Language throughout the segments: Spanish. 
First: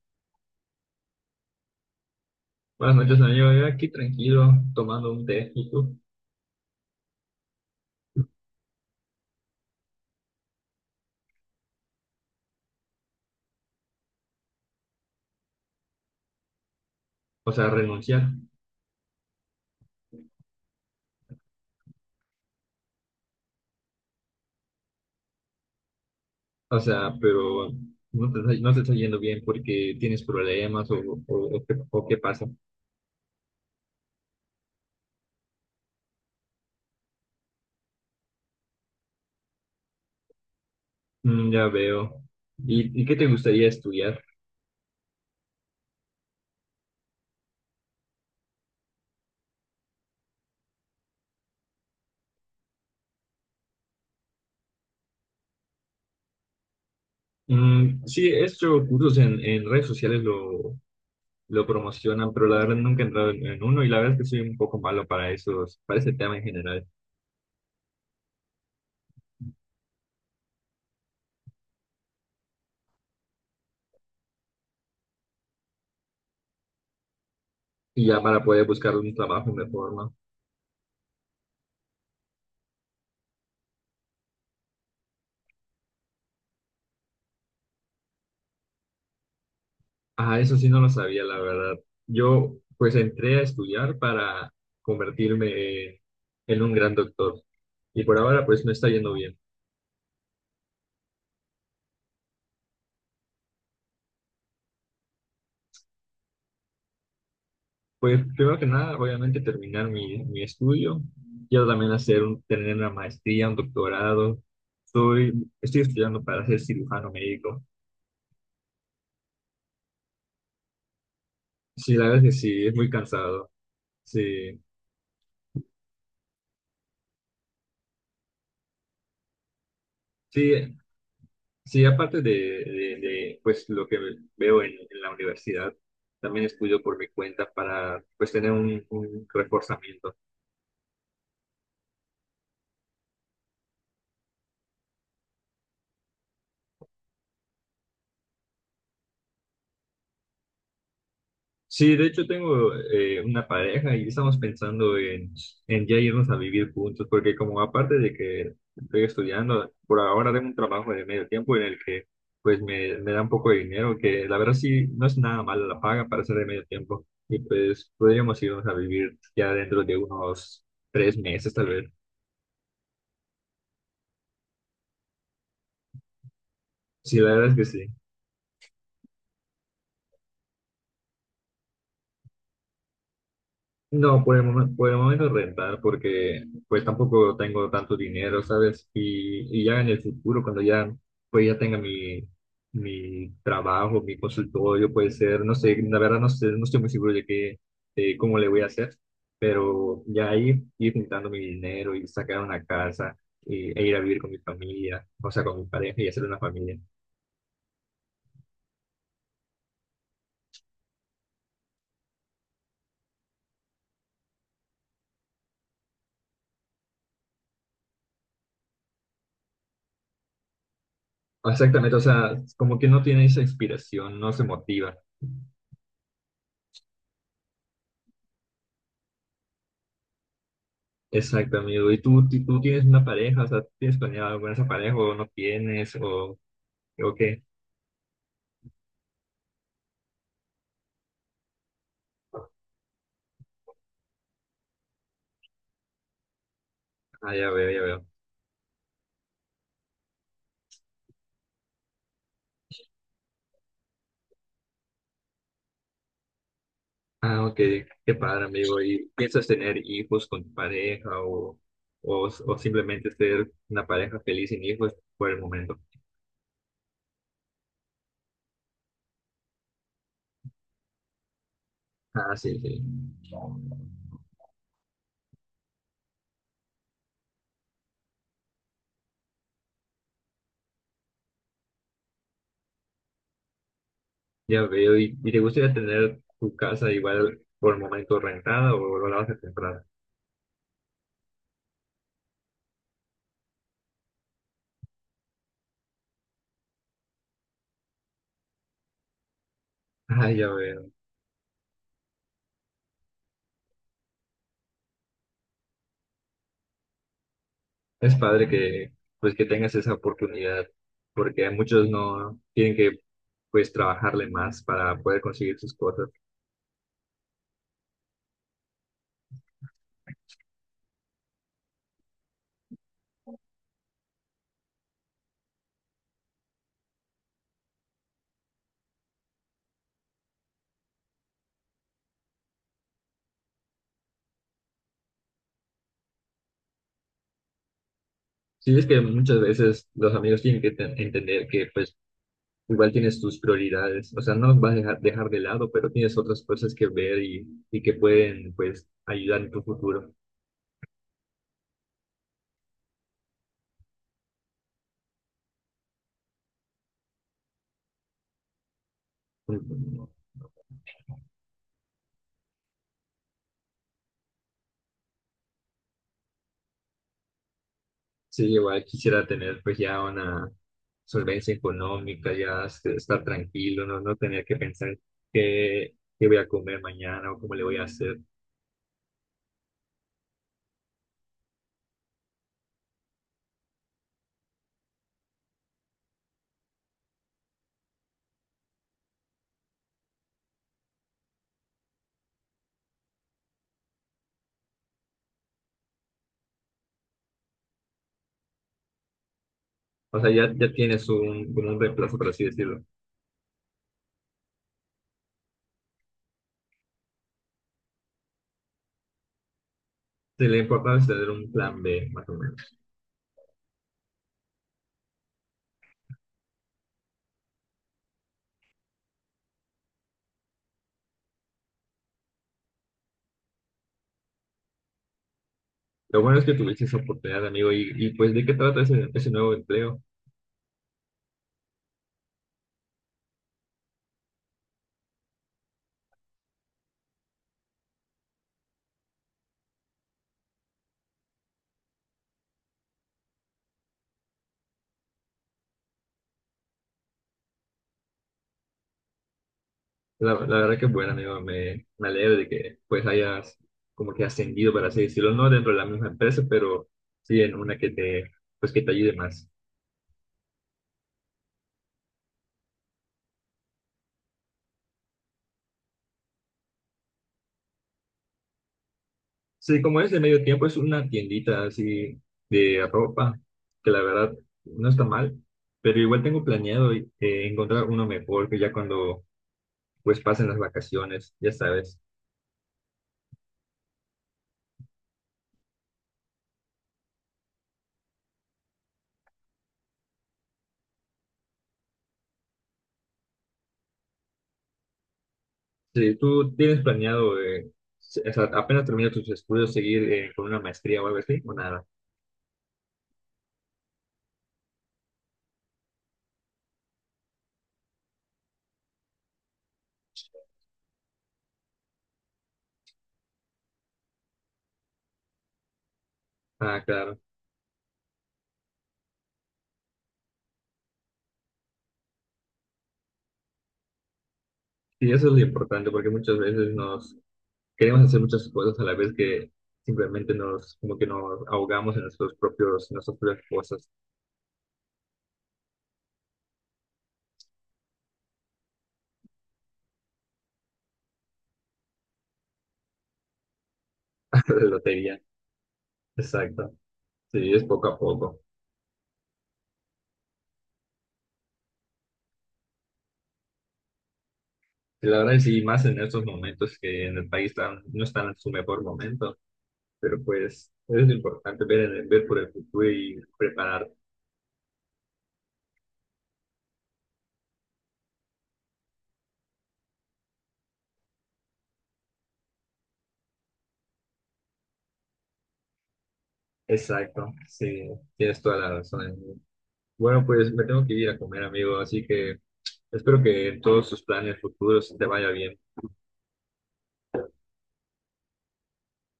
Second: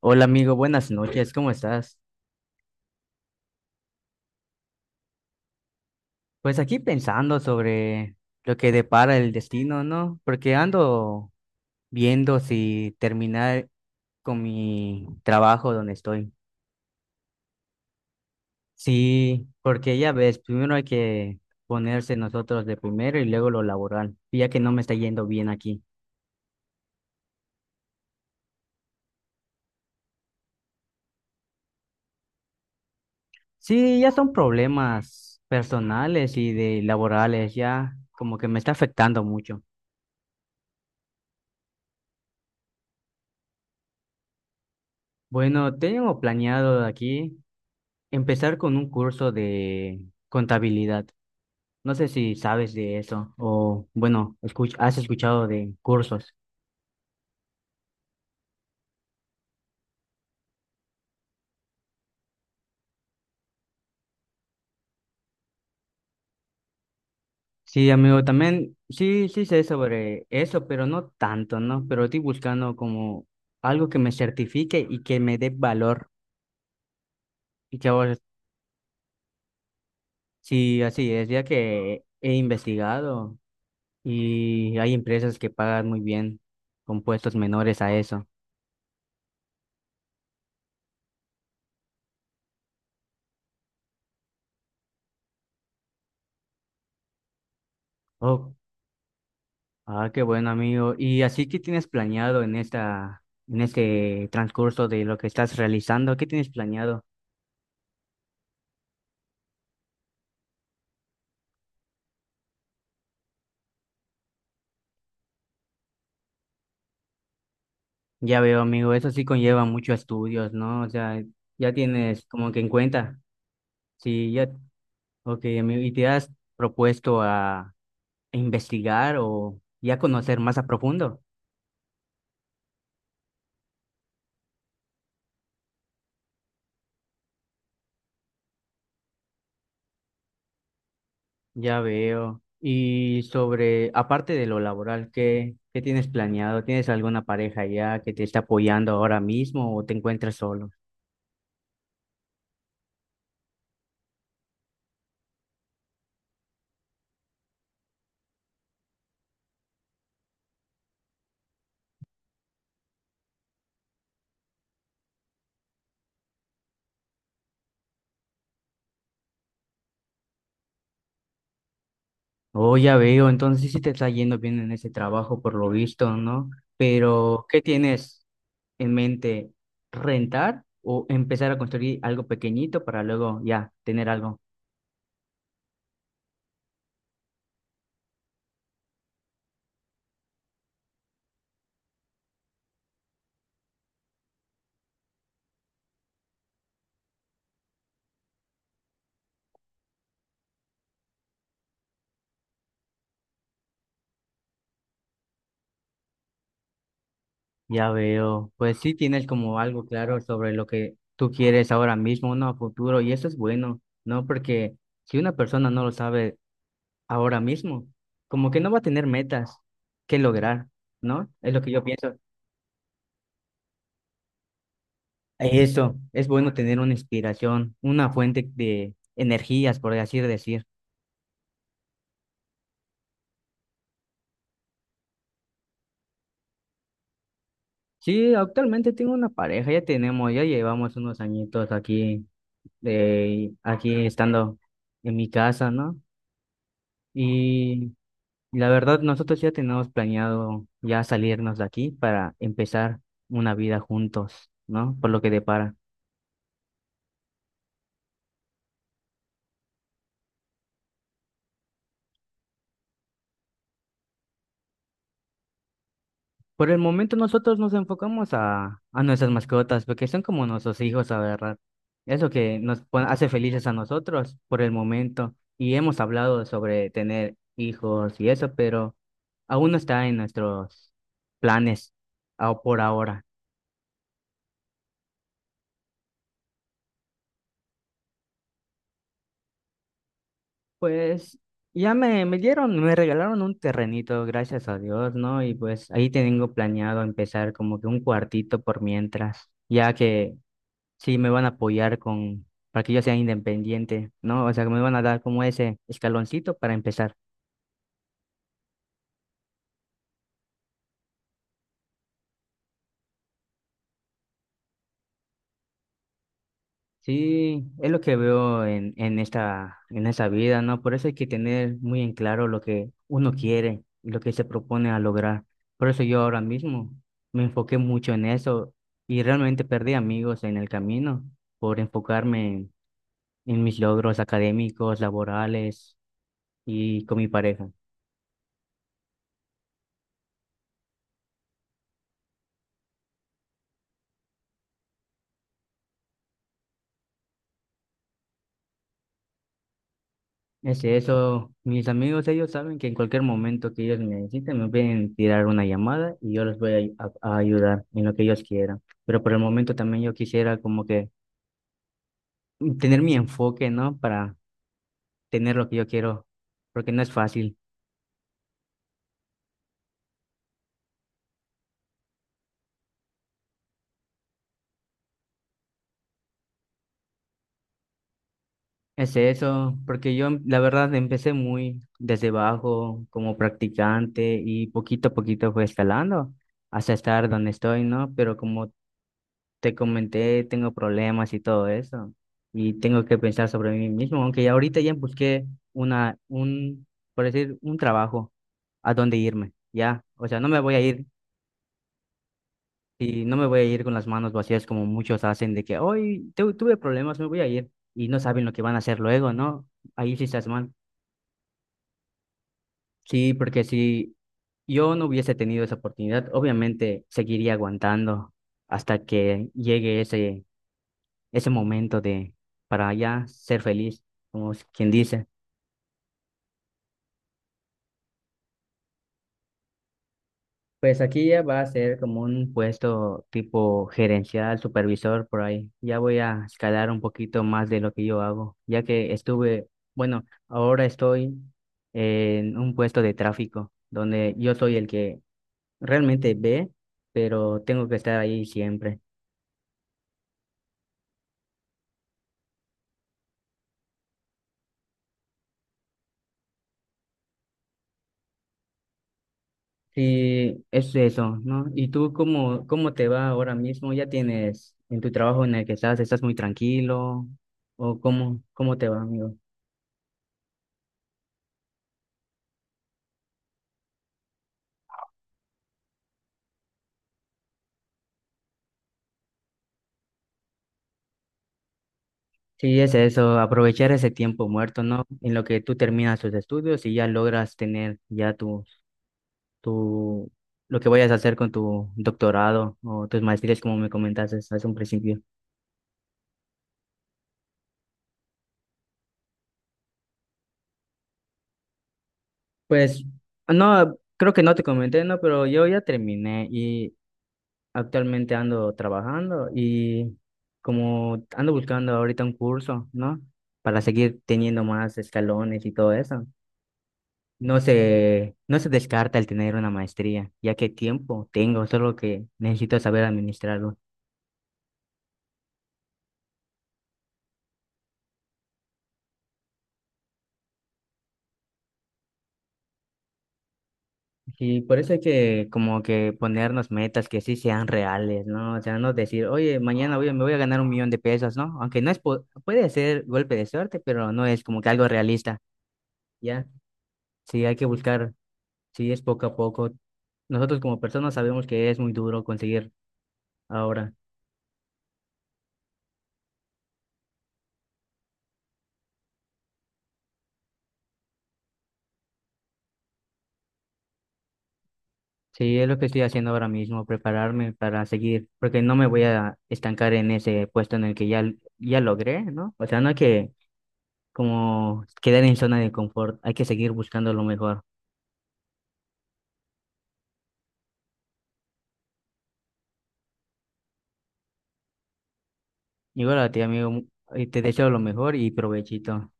Hola amigo, buenas noches, ¿cómo estás? Buenas noches, amigo. Yo aquí tranquilo, tomando un té, ¿y tú? Pues aquí pensando sobre lo que depara el destino, ¿no? Porque ando viendo si terminar con mi trabajo donde estoy. O sea, renunciar. Sí, porque ya ves, primero hay que ponerse nosotros de primero y luego lo laboral, y ya que no me está yendo bien aquí. O sea, pero no te está yendo bien porque tienes problemas o o qué pasa. Sí, ya son problemas personales y de laborales, ya como que me está afectando mucho. Mm, ya veo. ¿Y qué te gustaría estudiar? Bueno, tengo planeado aquí. Empezar con un curso de contabilidad. No sé si sabes de eso o, bueno, has escuchado de cursos. Mm, sí, he hecho cursos en redes sociales, lo promocionan, pero la verdad nunca he entrado en uno y la verdad es que soy un poco malo para para ese tema en general. Sí, amigo, también sí, sé sobre eso, pero no tanto, ¿no? Pero estoy buscando como algo que me certifique y que me dé valor. Y que Y ahora ya para poder buscar un trabajo me forma. sí, así es, ya que he investigado y hay empresas que pagan muy bien con puestos menores a eso. Ah, eso sí no lo sabía, la verdad. Yo pues entré a estudiar para convertirme en un gran doctor y por ahora O pues me está yendo bien. Ah, qué bueno, amigo. ¿Y así qué tienes planeado en esta, en este transcurso de lo que estás realizando? ¿Qué tienes planeado? Pues primero que nada, obviamente terminar mi estudio. Quiero también tener una maestría, un doctorado. Estoy, estoy estudiando para ser cirujano médico. Ya veo, amigo, eso sí conlleva muchos estudios, ¿no? O sea, ya Sí, la tienes verdad es que como que sí, en es muy cuenta. cansado. Sí, ya, Sí, ok, amigo. ¿Y te has propuesto a investigar o ya conocer más a sí, profundo? sí, aparte de pues lo que veo en la universidad, también estudio por mi cuenta para pues tener un reforzamiento. Ya veo. Y sobre, aparte de lo laboral, ¿qué, tienes planeado? ¿Tienes alguna pareja ya que te está apoyando ahora mismo o te encuentras solo? Sí, de hecho tengo una pareja y estamos pensando en ya irnos a vivir juntos, porque como aparte de que estoy estudiando, por ahora tengo un trabajo de medio tiempo en el que pues me da un poco de dinero, que la verdad sí no es nada mala la paga para ser de medio tiempo, y pues podríamos irnos a vivir ya dentro de unos 3 meses tal vez. Oh, ya veo, entonces sí te está yendo bien en ese trabajo por lo visto, ¿no? Sí, la Pero, verdad es ¿qué que sí. tienes en mente? ¿Rentar o empezar a construir algo pequeñito para luego ya tener No, algo? Por el momento rentar, porque pues tampoco tengo tanto dinero, ¿sabes? Y ya en el futuro, cuando ya, pues ya tenga mi trabajo, mi consultorio, puede ser, no sé, la verdad no sé, no estoy muy seguro de qué, de cómo le voy a hacer, pero ya ahí ir juntando mi dinero y sacar una casa y, e ir a vivir con mi familia, o sea, con mi pareja y hacer una familia. Ya veo, pues sí tienes como algo claro sobre lo que tú quieres ahora mismo, ¿no? A futuro, y eso es bueno, ¿no? Porque si una persona no lo sabe ahora mismo, como que no va a tener metas que lograr, ¿no? Es lo que yo Exactamente, o pienso. sea, como que no tiene esa inspiración, no se motiva. Eso, es bueno tener una inspiración, una fuente de energías, por así decir. Exacto, amigo. ¿Y tú, tú tienes una pareja? O sea, ¿tienes planeado algo con esa pareja o no tienes? O qué? Sí, actualmente tengo una pareja, ya tenemos, ya llevamos unos añitos aquí, de, aquí estando en mi casa, ¿no? Ah, ya veo, ya Y veo. la verdad, nosotros ya tenemos planeado ya salirnos de aquí para empezar una vida juntos, ¿no? Por lo que depara. Ah, ok. Qué padre, amigo. ¿Y piensas tener hijos con tu pareja o simplemente ser una pareja feliz sin hijos por el momento? Por el momento nosotros nos enfocamos a nuestras mascotas, porque son como nuestros hijos, la verdad. Es lo Ah, que sí, sí. Hace felices a nosotros por el momento. Y hemos hablado sobre tener hijos y eso, pero aún no está en nuestros planes por ahora. Ya veo. ¿Y te gustaría tener tu casa igual por el momento rentada o lo vas a comprar? Pues ya me dieron, me regalaron un terrenito, gracias a Dios, ¿no? Y pues ahí tengo planeado empezar como que un cuartito por mientras, ya Ah, que ya veo. sí me van a apoyar con, para que yo sea independiente, ¿no? O sea, que me van a dar como ese escaloncito para empezar. Es padre que pues que tengas esa oportunidad, porque muchos no tienen que pues trabajarle más para poder conseguir sus cosas. Sí, es lo que veo en esta vida, ¿no? Por eso hay que tener muy en claro lo que uno quiere y lo que se propone a lograr. Por eso yo ahora mismo me enfoqué mucho en eso y realmente perdí amigos en el camino por enfocarme en mis logros académicos, laborales y con mi pareja. Sí, es que muchas veces los amigos tienen que entender que pues igual tienes tus prioridades, o sea, no los vas a dejar de lado, pero tienes otras cosas que ver y que pueden pues ayudar en tu futuro. Es eso, mis amigos, ellos saben que en cualquier momento que ellos me necesiten, me pueden tirar una llamada y yo les voy a, ayudar en lo que ellos quieran. Pero por el momento también yo quisiera como que tener mi enfoque, ¿no? Para tener lo que yo quiero, porque no es fácil. Sí, igual quisiera tener pues ya una solvencia económica, ya estar tranquilo, no tener que pensar qué, qué voy a comer mañana o cómo le voy a hacer. Es eso, porque yo la verdad empecé muy desde abajo como practicante y poquito a poquito fue escalando hasta estar donde estoy, ¿no? Pero como te comenté, tengo problemas y todo eso, y tengo que pensar sobre mí mismo, aunque ya ahorita ya busqué una, un, por decir, un trabajo a dónde irme, ya, O o sea, sea, no ya, me ya voy a ir, tienes un, como un reemplazo, por así decirlo. y no me voy a ir con las manos vacías como muchos hacen, de que hoy tuve problemas, me voy a ir, y no saben lo que van a hacer luego, ¿no? Ahí sí estás Sí, lo mal, importante es tener un plan B, más o menos. sí, porque si yo no hubiese tenido esa oportunidad, obviamente seguiría aguantando hasta que llegue ese momento de para ya ser feliz, como es quien dice. Lo bueno es que tuviste esa oportunidad, amigo, y pues ¿de qué trata ese nuevo empleo? Pues aquí ya va a ser como un puesto tipo gerencial, supervisor por ahí. Ya voy a escalar un poquito más de lo que yo hago, ya que estuve, bueno, ahora estoy en un puesto de tráfico, donde yo soy el que realmente ve, pero tengo que estar ahí siempre. La verdad que bueno, amigo, me alegro de que pues hayas como que ascendido, por así decirlo, no dentro de la misma empresa, pero sí en una que te, pues, que te ayude más. Sí, es eso, ¿no? ¿Y tú cómo, te va ahora mismo? ¿Ya tienes en tu trabajo en el que estás, estás muy tranquilo? ¿O cómo, te va, amigo? Sí, como es de medio tiempo, es una tiendita así de ropa, que la verdad no está mal, pero igual tengo planeado encontrar uno mejor que ya cuando pues pasen las vacaciones, ya sabes. Sí, es eso, aprovechar ese tiempo muerto, ¿no? En lo que tú terminas tus estudios y ya logras tener ya tu, lo que vayas a hacer con tu doctorado o tus maestrías, como me comentaste hace un principio. Sí, ¿tú tienes planeado, o sea, apenas terminas tus estudios, seguir con una maestría o algo así, o nada? Pues, no, creo que no te comenté, ¿no? Pero yo ya terminé. Actualmente ando trabajando y como ando buscando ahorita un curso, ¿no? Para seguir teniendo más escalones y todo eso. Ah, claro. No se, no se descarta el tener una maestría, ya que tiempo tengo, solo que necesito saber administrarlo. Sí, eso es lo importante, porque muchas veces nos queremos hacer muchas cosas a la vez que simplemente nos, como que nos ahogamos en nuestros propios, en nuestras propias cosas. Y por eso hay que como que ponernos metas que sí sean reales, ¿no? O sea, no decir, oye, mañana me voy a ganar un millón de pesos, ¿no? Aunque no es, puede ser golpe de suerte, pero no es como De que algo lotería. realista, ¿ya? Exacto. Sí, Sí, hay es que poco a buscar. poco. Sí, es poco a poco. Nosotros como personas sabemos que es muy duro conseguir ahora. Y la verdad es sí, más en estos momentos que en el país no están en su mejor momento, pero pues es importante ver, ver por el futuro y preparar. Sí, es lo que estoy haciendo ahora mismo, prepararme para seguir, porque no me voy a estancar en ese puesto en el que ya, ya logré, ¿no? O sea, no hay que como quedar en zona de confort, hay que seguir buscando lo Exacto, mejor. sí, tienes toda la razón, amigo. Bueno, pues me tengo que ir a comer, amigo, así que espero que en todos tus planes futuros te vaya bien. Igual a ti, amigo, mu- y te deseo lo mejor y provechito.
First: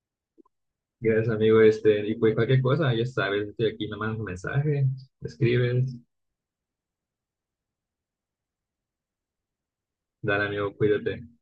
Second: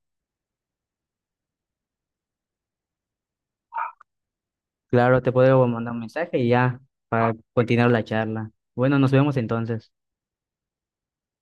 Gracias, amigo, este, y pues cualquier cosa, ya sabes, estoy aquí, me mandas un mensaje, Claro, me te puedo escribes, mandar un mensaje y ya para continuar la charla. Bueno, nos vemos entonces. dale, amigo, cuídate.